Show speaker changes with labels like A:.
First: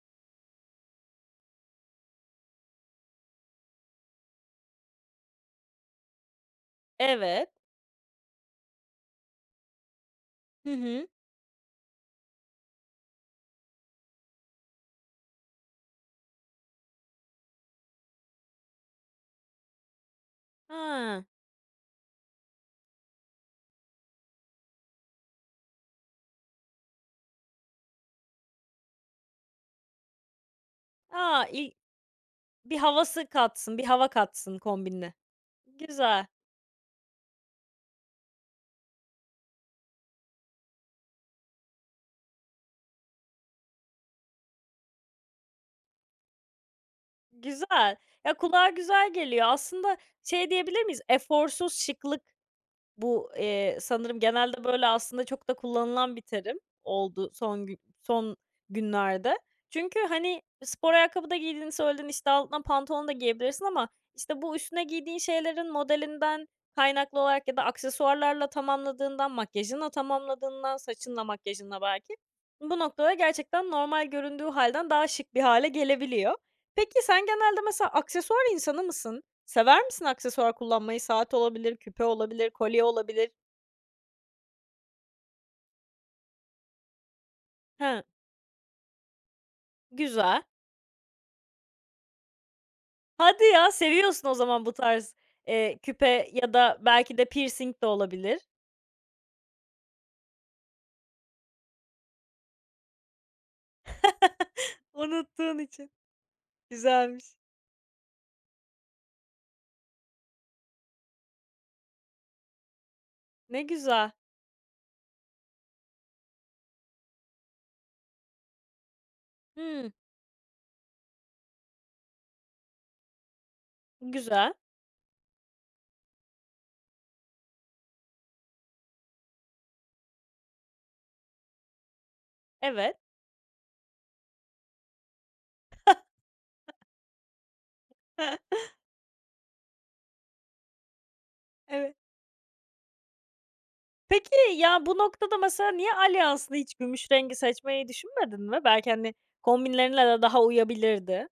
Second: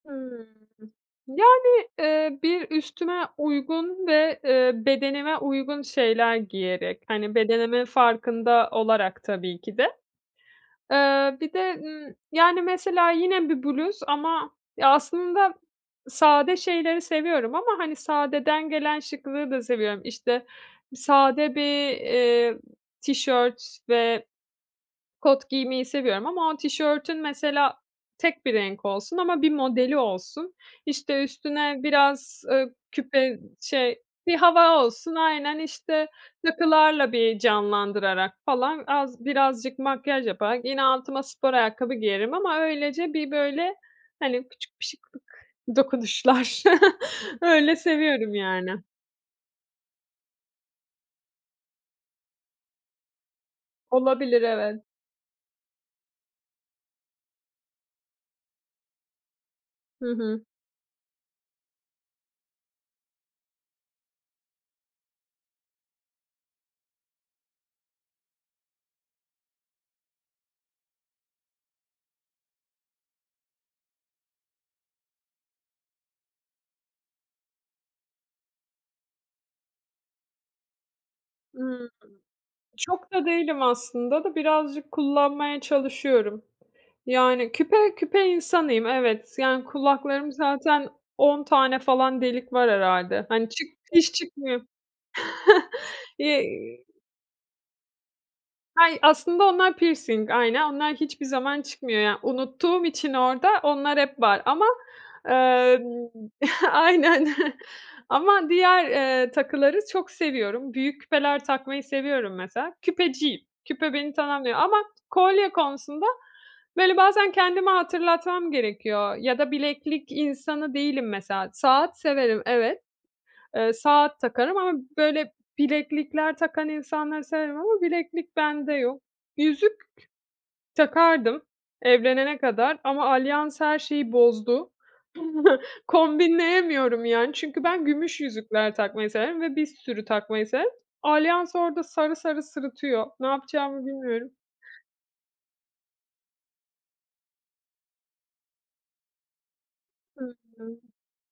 A: Hıı. Yani, eee, bir üstüme uygun ve, eee, bedenime uygun şeyler giyerek, hani,
B: Evet.
A: bedenimin farkında olarak tabii ki de.
B: Hı hı.
A: Eee, bir de, ııı, yani, mesela yine bir bluz ama ya, aslında sade şeyleri seviyorum ama, hani, sadeden gelen şıklığı da seviyorum. İşte,
B: Ha.
A: sade bir, eee, tişört ve kot giymeyi seviyorum ama o tişörtün mesela tek bir renk olsun ama bir modeli olsun, işte,
B: A! İy
A: üstüne biraz, ııı,
B: Bir havası
A: küpe,
B: katsın bir
A: şey
B: hava
A: Bir
B: katsın
A: hava
B: kombinle.
A: olsun, aynen. İşte,
B: Güzel.
A: takılarla bir canlandırarak falan az birazcık makyaj yaparak yine altıma spor ayakkabı giyerim ama öylece bir, böyle, hani, küçük bir şıklık dokunuşlar. Öyle
B: Güzel.
A: seviyorum,
B: Ya, kulağa
A: yani.
B: güzel geliyor. Aslında şey diyebilir miyiz? Eforsuz şıklık bu, eee, sanırım
A: Olabilir,
B: genelde
A: evet.
B: böyle aslında çok da kullanılan bir terim oldu son gü son günlerde. Çünkü,
A: Hı
B: hani,
A: hı.
B: spor ayakkabı da giydiğini söyledin, işte, altına pantolon da giyebilirsin ama, işte, bu üstüne giydiğin şeylerin modelinden kaynaklı olarak ya da aksesuarlarla tamamladığından, makyajınla tamamladığından, saçınla, makyajınla belki bu noktada gerçekten normal göründüğü hâlden daha şık bir hâle gelebiliyor. Peki, sen genelde mesela aksesuar insanı mısın? Sever misin aksesuar kullanmayı? Saat olabilir,
A: Hıı.
B: küpe olabilir, kolye
A: Çok da
B: olabilir.
A: değilim aslında da birazcık kullanmaya çalışıyorum. Yani, küpe
B: Ha.
A: küpe insanıyım, evet. Yani, kulaklarım
B: Güzel.
A: zaten 10 tane falan delik var herhâlde.
B: Hadi
A: Hani, çık
B: ya!
A: hiç
B: Seviyorsun o
A: çıkmıyor.
B: zaman bu tarz, eee, küpe
A: Ye
B: ya da belki de pirsing de olabilir.
A: Hay aslında onlar pirsing, aynen. Onlar hiçbir zaman çıkmıyor. Yani, unuttuğum için orada onlar hep var. Ama,
B: Unuttuğun
A: emm
B: için.
A: Aynen.
B: Güzelmiş.
A: Ama diğer, eee, takıları çok seviyorum. Büyük küpeler takmayı seviyorum mesela. Küpeciyim,
B: Ne
A: küpe
B: güzel.
A: beni tamamlıyor. Ama kolye konusunda, böyle, bazen kendime hatırlatmam gerekiyor ya da
B: Hımm.
A: bileklik insanı değilim mesela. Saat severim, evet. Eee, saat
B: Güzel.
A: takarım ama, böyle, bileklikler takan insanları severim ama bileklik bende yok. Yüzük takardım evlenene kadar
B: Evet.
A: ama alyans her şeyi bozdu.
B: [unintelligible]
A: Kombinleyemiyorum, yani, çünkü ben gümüş yüzükler takmayı severim ve bir sürü takmayı severim. Alyans orada
B: Evet.
A: sarı sarı sırıtıyor. Ne yapacağımı bilmiyorum.
B: Peki, ya, bu noktada mesela niye alyansını hiç gümüş rengi seçmeyi düşünmedin mi? Belki, hani, kombinlerinle de
A: Hı
B: daha
A: hı.
B: uyabilirdi.